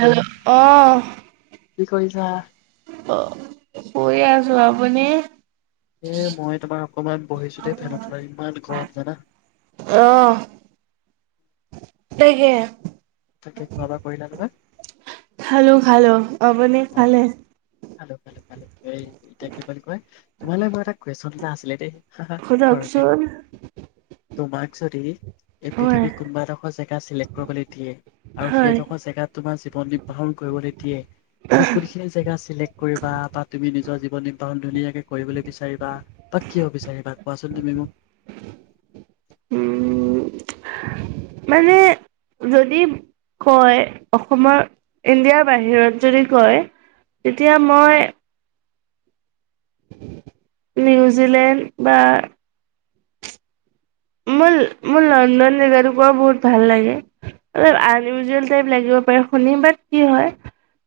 Hello আহ কি কৰিছা অ শুই আছো আপুনি এ মই তোমাৰ অকমান বহিছো দেই ফেনত ইমান গৰম জানা। অ', তাকে তাকে কোৱা খোৱা বোৱা কৰিলা নে? খালো খালো' আপুনি খালে? ভাল ভাল ভাল এই এতিয়া কি বুলি কয় তোমালৈ মই এটা কুৱেশন া আছিলে দে হ সোধকচোন? তোমাক যদি এই হয়। পৃথিৱীত কোনোবা এডোখৰ জেগা চিলেক্ট কৰিবলৈ দিয়ে আৰু হয়, সেইডোখৰ জেগাত তোমাৰ জীৱন নিৰ্বাহন কৰিবলৈ দিয়ে তুমি কোনখিন জেগা চিলেক্ট কৰিবা বা তুমি নিজৰ জীৱন ধুনীয়াকে কৰিবলৈ বিচাৰিবা। তাত কিয় বিচাৰিবা কোৱাচোন? তুমি মোক। উ মানে যদি কয় অসমৰ ইণ্ডিয়াৰ বাহিৰত যদি কয় তেতিয়া মই নিউজিলেণ্ড বা মোৰ-মোৰ লণ্ডন জেগাটোকোৰা বহুত ভাল লাগে। অলপ আনইউজুৱেল টাইপ লাগিব পাৰে শুনি বাত কি হয়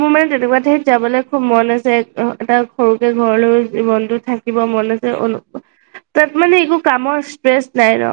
মোৰ মানে তেনেকুৱা ঠাইত যাবলৈ খুব মন আছে। এটা সৰুকে ঘৰলৈ জীৱনটো থাকিব মন আছে। তাত মানে একো কামৰ ষ্ট্ৰেছ নাই ন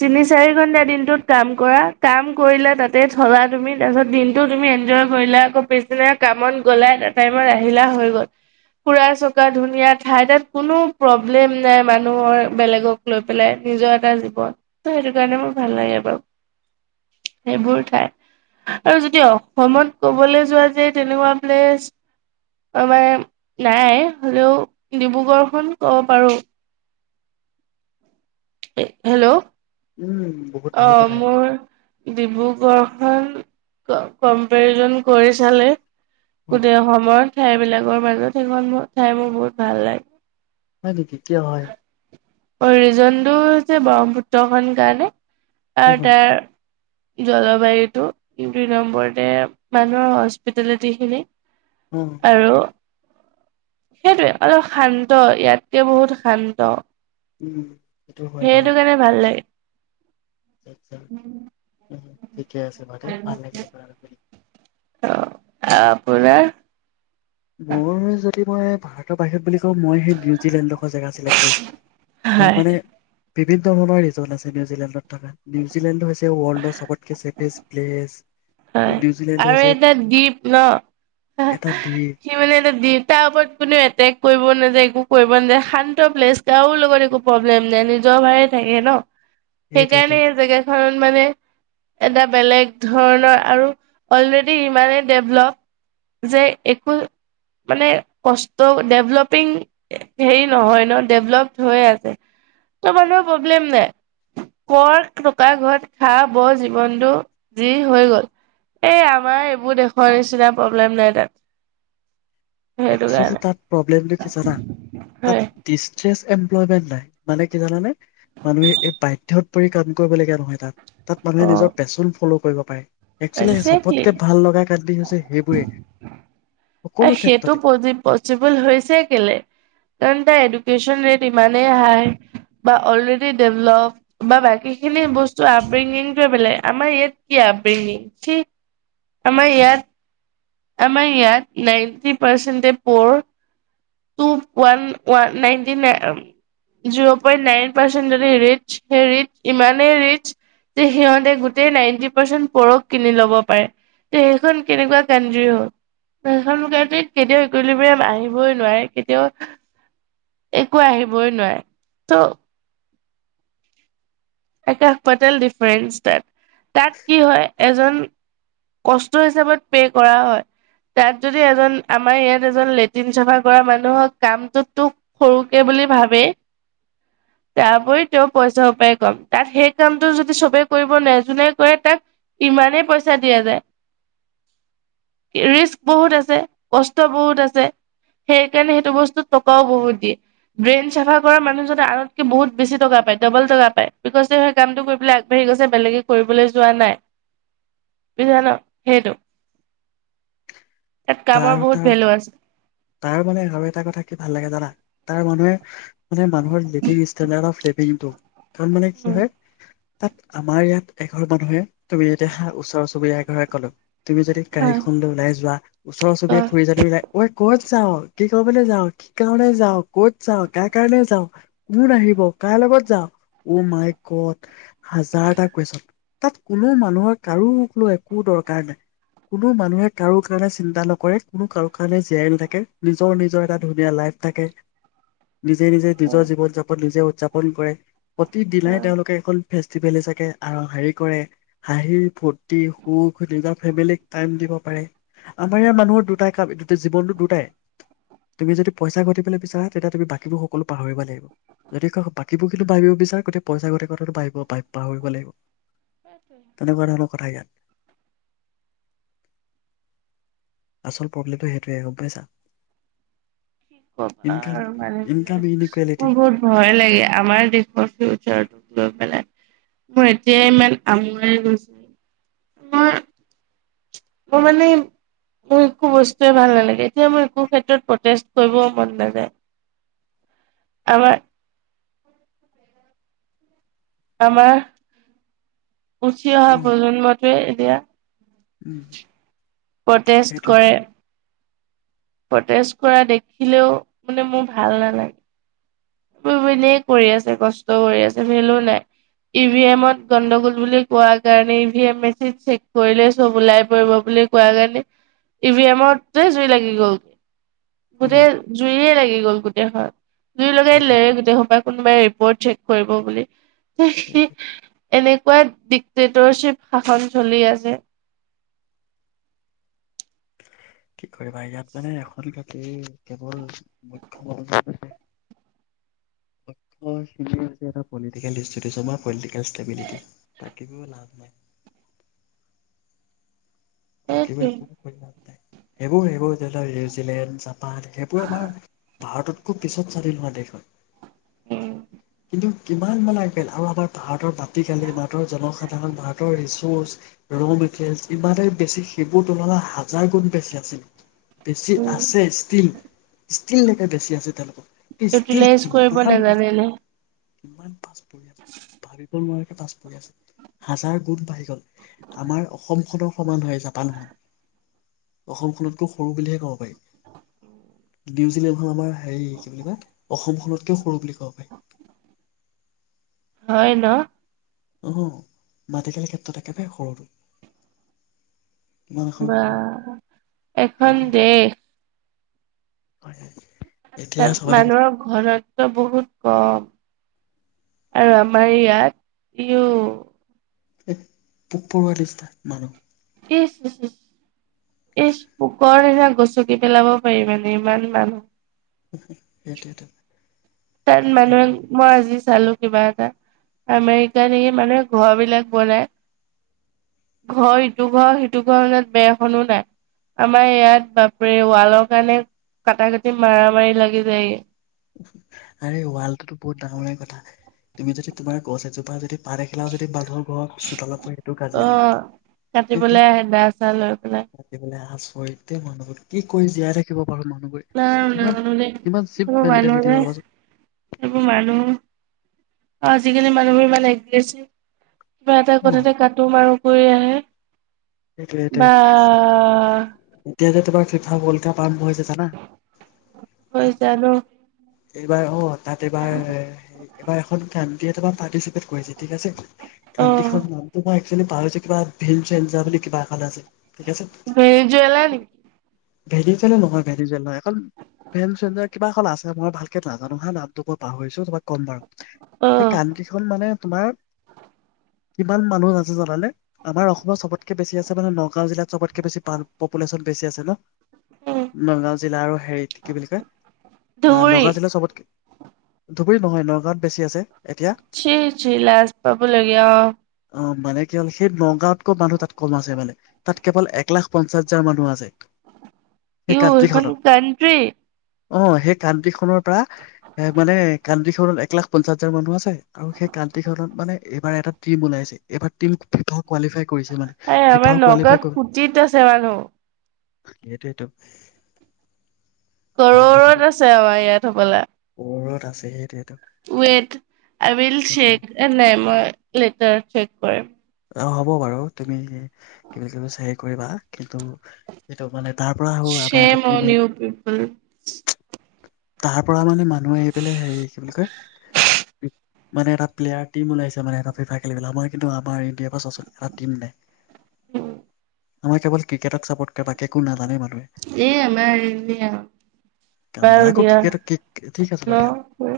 তিনি চাৰি ঘন্টা দিনটোত কাম কৰা কাম কৰিলা তাতে থলা তুমি তাৰপিছত দিনটো তুমি এনজয় কৰিলা আকৌ পিছদিনা কামত গ'লা এটা টাইমত আহিলা হৈ গ'ল। ফুৰা চকা ধুনীয়া ঠাই তাত কোনো প্ৰব্লেম নাই মানুহৰ বেলেগক লৈ পেলাই। নিজৰ এটা জীৱন ত সেইটো কাৰণে মোৰ ভাল লাগে বাৰু সেইবোৰ ঠাই আৰু যদি অসমত কবলৈ যোৱা যে তেনেকুৱা প্লেছ মানে নাই হলেও ডিব্ৰুগড়খন কব পাৰো। হেল্ল'। উম বহুত অ ভাল কথা সেইটো মোৰ ডিব্ৰুগড় কাৰণ কম্পেৰিজন কৰি চালে হয় গোটেই অসমত ঠাই বিলাকৰ মাজত সেইখন মোৰ ঠাই মোৰ বহুত ভাল লাগে। হয় নিকি? কিয় হয়? অ ৰিজনটো হৈছে ব্ৰহ্মপুত্ৰ খন কাৰণে অ আৰু তাৰ জলবায়ুটো দুই নম্বৰতে মানুহৰ হস্পিটেলিতিখিনি। অ আৰু সেইটোৱে অলপ শান্ত ইয়াতকে বহুত শান্ত। উম হয় বাৰু সেইটো কাৰণে ভাল লাগে। [inaudible] ঠিকে আছে বাৰু দেই। ভাল লাগিলে কথাটো শুনি। অ আপোনাৰ মোৰ যদি মই ভাৰতৰ বাহিৰত বুলি মই সেই নিউজিলেণ্ডখৰ জেগা চিলেক্ট কৰিম কাৰণ হয় মানে বিভিন্ন ধৰণৰ ৰিজন আছে নিউজিলেণ্ডত। নিউজিলেণ্ড হৈছে ওৰ্ল্ডৰ চবতকে ছেইফেষ্ট প্লেচ। হয় নিউজিলেণ্ড আৰু হৈছে এটা দীপ ন। এটা দ্বীপ মানে এটা দিপ তাৰ ওপৰত কোনেও এটেক কৰিব নাযায় একো কৰিব নাযায় শান্ত প্লেচ কাৰোৰ লগত একো প্ৰব্লেম নাই নিজৰ ভাগে থাকে ন। সেইটোৱেটো সেইকাৰণে এই জেগা কাৰণ মানে এটা বেলেগ ধৰণৰ আৰু অলৰেডি ইমানেই ডেভলপ যে, একো মানে কষ্ট ডেভলপিং হেৰি নহয় ন ডেভলপ হৈ আছে। ত' মানুহৰ প্ৰব্লেম নাই কৰ টকা ঘৰত খা ব জীৱনটো জী হৈ গ'ল। এ আমাৰ এইবোৰ দেশৰ নিচিনা প্ৰব্লেম নাই তাত সেইটো একচোৱেলী কাৰণে তাত প্ৰব্লেমটো কি জানা? হয় তাত দিষ্ট্ৰেচ এমপ্মেন্ট নাই মানে কি জানানে? মানুহে এই বাধ্যত পৰি কাম কৰিবলগীয়া নহয় তাত। তাত মানুহে অ নিজৰ পেশচন ফল' কৰিব পাৰে। একচোৱেলি একজেক্টলি চবতকে ভাল লগা [unintelligible] হৈছে সেইবোৰেই সকলো ক্ষেত তো পজি পচিবল হৈছে কেলে এডোকেচন ৰে ইমানেই হাই বা অলৰেডী ডেভলপ বা বাকীখিনি বস্তু আপিঙিংটোৱে বেলেগ আমাৰ ইয়াত কি আপিঙিং [unintelligible] আমাৰ ইয়াত আমাৰ ইয়াত নাইনটি পাৰ্চেণ্টে পৰ' [unintelligible] ninety zero point nine percent যদি ৰিচ সেই ৰি ইমানেই ৰিচ যে, সিহঁতে গোটেই নাইনটি পাৰ্চেন পৰ'ক কিনি ল'ব পাৰে তে সেইখন কেনেকুৱা কান্ট্ৰী হ'ল, সেই কেতিয়াও [unintelligible] আহিবই নোৱাৰে। কেতিয়াও একো আহিবই নোৱাৰে ত আকাশ পাতাল ডিফাৰেঞ্চ তাত। তাত কি হয়, এজন কষ্ট হিচাপত পে কৰা হয়, তাত যদি এজন আমাৰ ইয়াত এজন লেট্ৰিন চাফা কৰা মানুহক কামটোতো সৰুকে বুলি ভাবে তাৰ উপৰি তেওঁ পইচায়ো উপায় কম। তাত সেই কামটো যদি চবেই কৰিব নে নাই যোনে কৰে তাক ইমানেই পইচা দিয়া যায় ৰিস্ক বহুত আছে কষ্ট বহুত আছে সেই কাৰণে সেইটো বস্তুত টকাও বহুত দিয়ে ড্ৰেইন চাফা কৰা মানুহজননে আনতকে বহুত বেছি টকা পায় ডবল টকা পায়। বিকচ‌ তেওঁ সেই কামটো কৰিবলৈ আগবাঢ়ি গৈছে বেলেগে কৰিবলৈ যোৱা নাই বুজিলা ন? সেইটো। তাত কামৰ তাৰ বহুত তাৰ ভেলু আছে। তাৰ মানে আৰু এটা কথা কি ভাল লাগে জানা তাৰ মানুহে মানে মানুহৰ লিভিং ষ্টেণ্ডাৰ লিভিংটো। তাত মানে কি উম হয়। তাত আমাৰ ইয়াত এঘৰ মানুহে তুমি যেতিয়া হা ওচৰৰ চুবুৰীয়া এঘৰে কলো। তুমি যদি গাড়ীখন অহ ল ওলাই যোৱা ওচৰ চুবুৰীয়া [unintelligible] ত যাওঁ, কি কবলৈ যাওঁ? কি কাৰণে যাওঁ? ক'ত যাওঁ? কাৰ কাৰণে যাওঁ? কোন আহিব? কাৰ লগত যাওঁ? অ', মাই গড। হাজাৰটা কুৱেচন তাত কোনো মানুহৰ কাৰোকলৈ একো দৰকাৰ নাই কোনো মানুহে কাৰো কাৰণে চিন্তা নকৰে কোনো কাৰো কাৰণে জীয়াই নাথাকে নিজৰ, নিজৰ এটা ধুনীয়া লাইফ থাকে। নিজে, নিজে অহ নিজৰ জীৱন যাপন নিজে উদযাপন কৰে। প্ৰতিদিনাই তেওঁলোকে একল ফেষ্টিভেল চাগে আৰু হেৰি কৰে হাঁহি ফূৰ্তি সুখ নিজৰ ফেমিলিক টাইম দিব পাৰে আমাৰ ইয়াৰ মানুহৰ দুটাই কাম জীৱনটো দুটাই তুমি যদি পইচা ঘটিবলৈ বিচাৰা তেতিয়া তুমি বাকীবোৰ সকলো পাহৰিব লাগিব যদি বাকীবোৰ কিন্তু ভাবিব বিচাৰা গতিকে পইচা ঘটা কথাটো ভাবিব পা পাহৰিব লাগিব। তেনেকুৱা ধৰণৰ কথাই ইয়াত। আচল প্ৰব্লেমটো সেইটোৱে গম পাইছা। কি কবা ইনকাম আৰু মানে ইনকাম বিলাক ইনকুৱেলিটি মোৰ বহুত ভয় লাগে আমাৰ দেশৰ ফিউচাৰটোক লৈ পেলাই। মোৰ এতিয়া ইমান [unintelligible] মই মানে মোৰ একো বস্তুৱে ভাল নালাগে। তেতিয়া মোৰ একো ক্ষেত্ৰত প্ৰটেষ্ট কৰিব মন নাযায়। আমাৰ আমাৰ উঠি অ অহা প্ৰজন্মত [inaudible] উম। প্ৰটেষ্ট সেইটোৱে কৰে। প্ৰটেষ্ট কৰা দেখিলেও মানে, মোৰ ভাল নালাগে। [unintelligible] কৰি আছে কষ্ট কৰি আছে, ভেলো নাই। ‌ ই- ভি- এম ত গণ্ডগোল বুলি কোৱা কাৰনেে E- V- M machine check কৰিলে চব ওলাই পৰিব বুলি কোৱা কাৰণে ই- ভি- এম তে জুই লাগি গল গোটেই জুইয়ে লাগি গ'ল গোট [inaudible] [unintelligible] সেইটোৱে গোটেই সোপা কোনোবাই ৰিপৰ্ট চেক কৰিব বুলি। এনে কয় ডিক্টেটৰশ্বিপ শাসন চলি আছে। কি কৰিবা ইয়াত মানে [unintelligible] কেৱল মুখ্য [unintelligible] [unintelligible] পলিটিকেল [unintelligible] ষ্টেবিলিটি। তাক [unintelligible] লাভ নাই। [inaudible] [inaudible] [inaudible] সেইটোৱে। ভাৰততকৈ পিছত স্বাধীন হোৱা দেশ হয়। উম। কিন্তু কিমান মানে [unintelligible] আৰু আমাৰ ভাৰতৰ মাটি কালি, ভাৰতৰ জনসাধাৰণ ভাৰতৰ ৰিচৰ্চ, [unintelligible] ইমানেই বেছি সেইবোৰ তুলনাত হাজাৰ গুণ বেছি আছিল। বেছি আছে ষ্টীল। [unintelligible] বেছি আছে তেওঁলোকক ইউটিলাইজ কৰিব নাজানিলে। ইমান পাছ [inaudible] পাছ পৰি আছে, হাজাৰ গুণ বাঢ়ি গল। আমাৰ অসম খনৰ সমান হয় জাপানখন, অসমখনতকৈ সৰু বুলিহে ক'ব পাৰি। নিউজিলেণ্ড খন আমাৰ হেৰি কি বুলি কয়, অসমখনতকেও সৰু বুলি ক'ব পাৰি হয় ন? অ', মাটিকালি ক্ষেত্ৰত একেবাৰে সৰুতো। বা এখন দেশ। [unintelligible] এতিয়া তাত চাবলৈ মানুহৰ ঘৰতটো বহুত কম। আৰু আমাৰ ইয়াত, ইও [unintelligible] পোক-পৰুৱা নিচিনা মানুহ। [unintelligible] ইছ, পোকৰ নিছিনা গচকি পেলাব পাৰি মানে ইমান মানুহ। সেইটোৱেটো আৰু [unintelligible] চালো কিবা এটা, আমেৰিকা এই মানুহে ঘৰ বিলাক বনাই, ঘৰ ইটো ঘৰ, সিটো ঘৰ যে বেৰখনো নাই, আমাৰ ইয়াত বাপৰে ৱালৰ কাৰণে কাটা-কাটি, মাৰা-মাৰি লাগি যায়গে। [inaudible] আৰে, ৱালটোতো বহুত ডাঙৰে কথা তুমি যদি তোমাৰ গছ এজোপা যদি পাত এখিলাও যদি মানুহৰ ঘৰৰ চোতালত পৰে সেইটো কাজিয়া অ', হয়, কাটিবলৈ আহে দা চা লৈ পেলাই [unintelligible] হয়দে মানুহবোৰ, কি কৰি জীয়াই থাকিব [unintelligible] মানুহবোৰে, ইমান-ইমান চিপ [unintelligible] মেণ্টেলিটি ভাবাচোন সেইবোৰ মানুহ আজিকালি মানুহ বোৰ ইমান এগ্ৰেচিফ কিবা এটা অ কথাতে কাটো, মাৰো কৰি আহে। সেইটোৱে সেইটোৱে। বা এতিয়া যে তোমাৰ ফিফা ৱৰ্ল্ডকাপ আৰম্ভ হৈছে। জানা? হৈ তাত জানো এইবাৰ অ', তাত এইবাৰ, এইবাৰ এখন [unintelligible] এতিয়া তোমাৰ পাৰ্টিচিপেট কৰিছে। ঠিক আছে, অ', [unintelligible] নামটো। [unintelligible] [unintelligible] পাহৰিছোঁ কিবা, [unintelligible] বুলি কিবা এখন আছে। ঠিক আছে। ভেনিজুৱেলা নি? ভেনিজুৱেলা নহয়, ভেনিজুৱেলা, [unintelligible] কিবা এখন আছে মই ভালকে নাজানো হা, নামটো মই পাহৰিছো তোমাক কম বাৰু, সেই অ', কান্তিখন মানে তোমাৰ কিমান মানুহ আছে জানানে? আমাৰ অসমৰ চবত পপুলেশ্যন বেছি আছে ন। উম, নগাও জিলা আৰু হেৰিত কি বুলি কয়, অ', ধুবুৰী নগাও জিলা চবতকে ধুবুৰী নহয় নগাঁত বেছি আছে। এতিয়া চি চি লাজ পাব লগীয়া। অ মানে কি হ'ল সেই নগাঁৱতকৈ মানুহ তাত। কম আছে মানে, তাত কেৱল এক লাখ পঞ্চাশ হাজাৰ মানুহ আছে। সেই ই এইখন কান্ট্ৰিখনত। কানট্ৰি। অ' সেই কাানট্ৰি খনৰ পৰা এ মানে কানট্ৰি খনত এক লাখ পঞ্চাশ হাজাৰ মানুহ আছে আৰু সেই কানট্ৰি খনত মানে এইবাৰ এটা টিম ওলাইছে এইবাৰ টিমটো কোৱালিফাই। কৰিছে মানে এই আমাৰ ফিফাও কোৱালিফাই নগাওঁত কুটিত আছে মানুহ। এইটোৱেইতো। কৰৰত আছে আমাৰ ইয়াত হবলা। ওপৰত আছে সেইটোৱে। উয়েট আই উইল চেক এ নে মই লেটাৰ চেক কৰিম। অ হ'ব বাৰু তুমি কিবা কিবি চাই কৰিবা কিন্তু সেইটো মানে। তাৰ পৰা আহো আমাৰ শে এটা মন টিমে ইউ পিপল। তাৰ পৰা মানে মানুহে আহি পেলাই হেৰি কি বুলি কয় মানে এটা প্লেয়াৰ টিম ওলাইছে মানে এটা ফিফাইৰ খেলি পেলাই আমাৰ কিন্তু আমাৰ। বিয়েৰ পা চাচোন এটা টীম নাই। আমাৰ কেৱল ক্ৰিকেটক চাপৰ্ট কৰে বাকী একো নাজানে বাৰু। এয়া আমাৰ এই আৰু কাম নাই বাৰু আকৌ ক্ৰিকেট ঠিক আছে বাৰু দিয়া।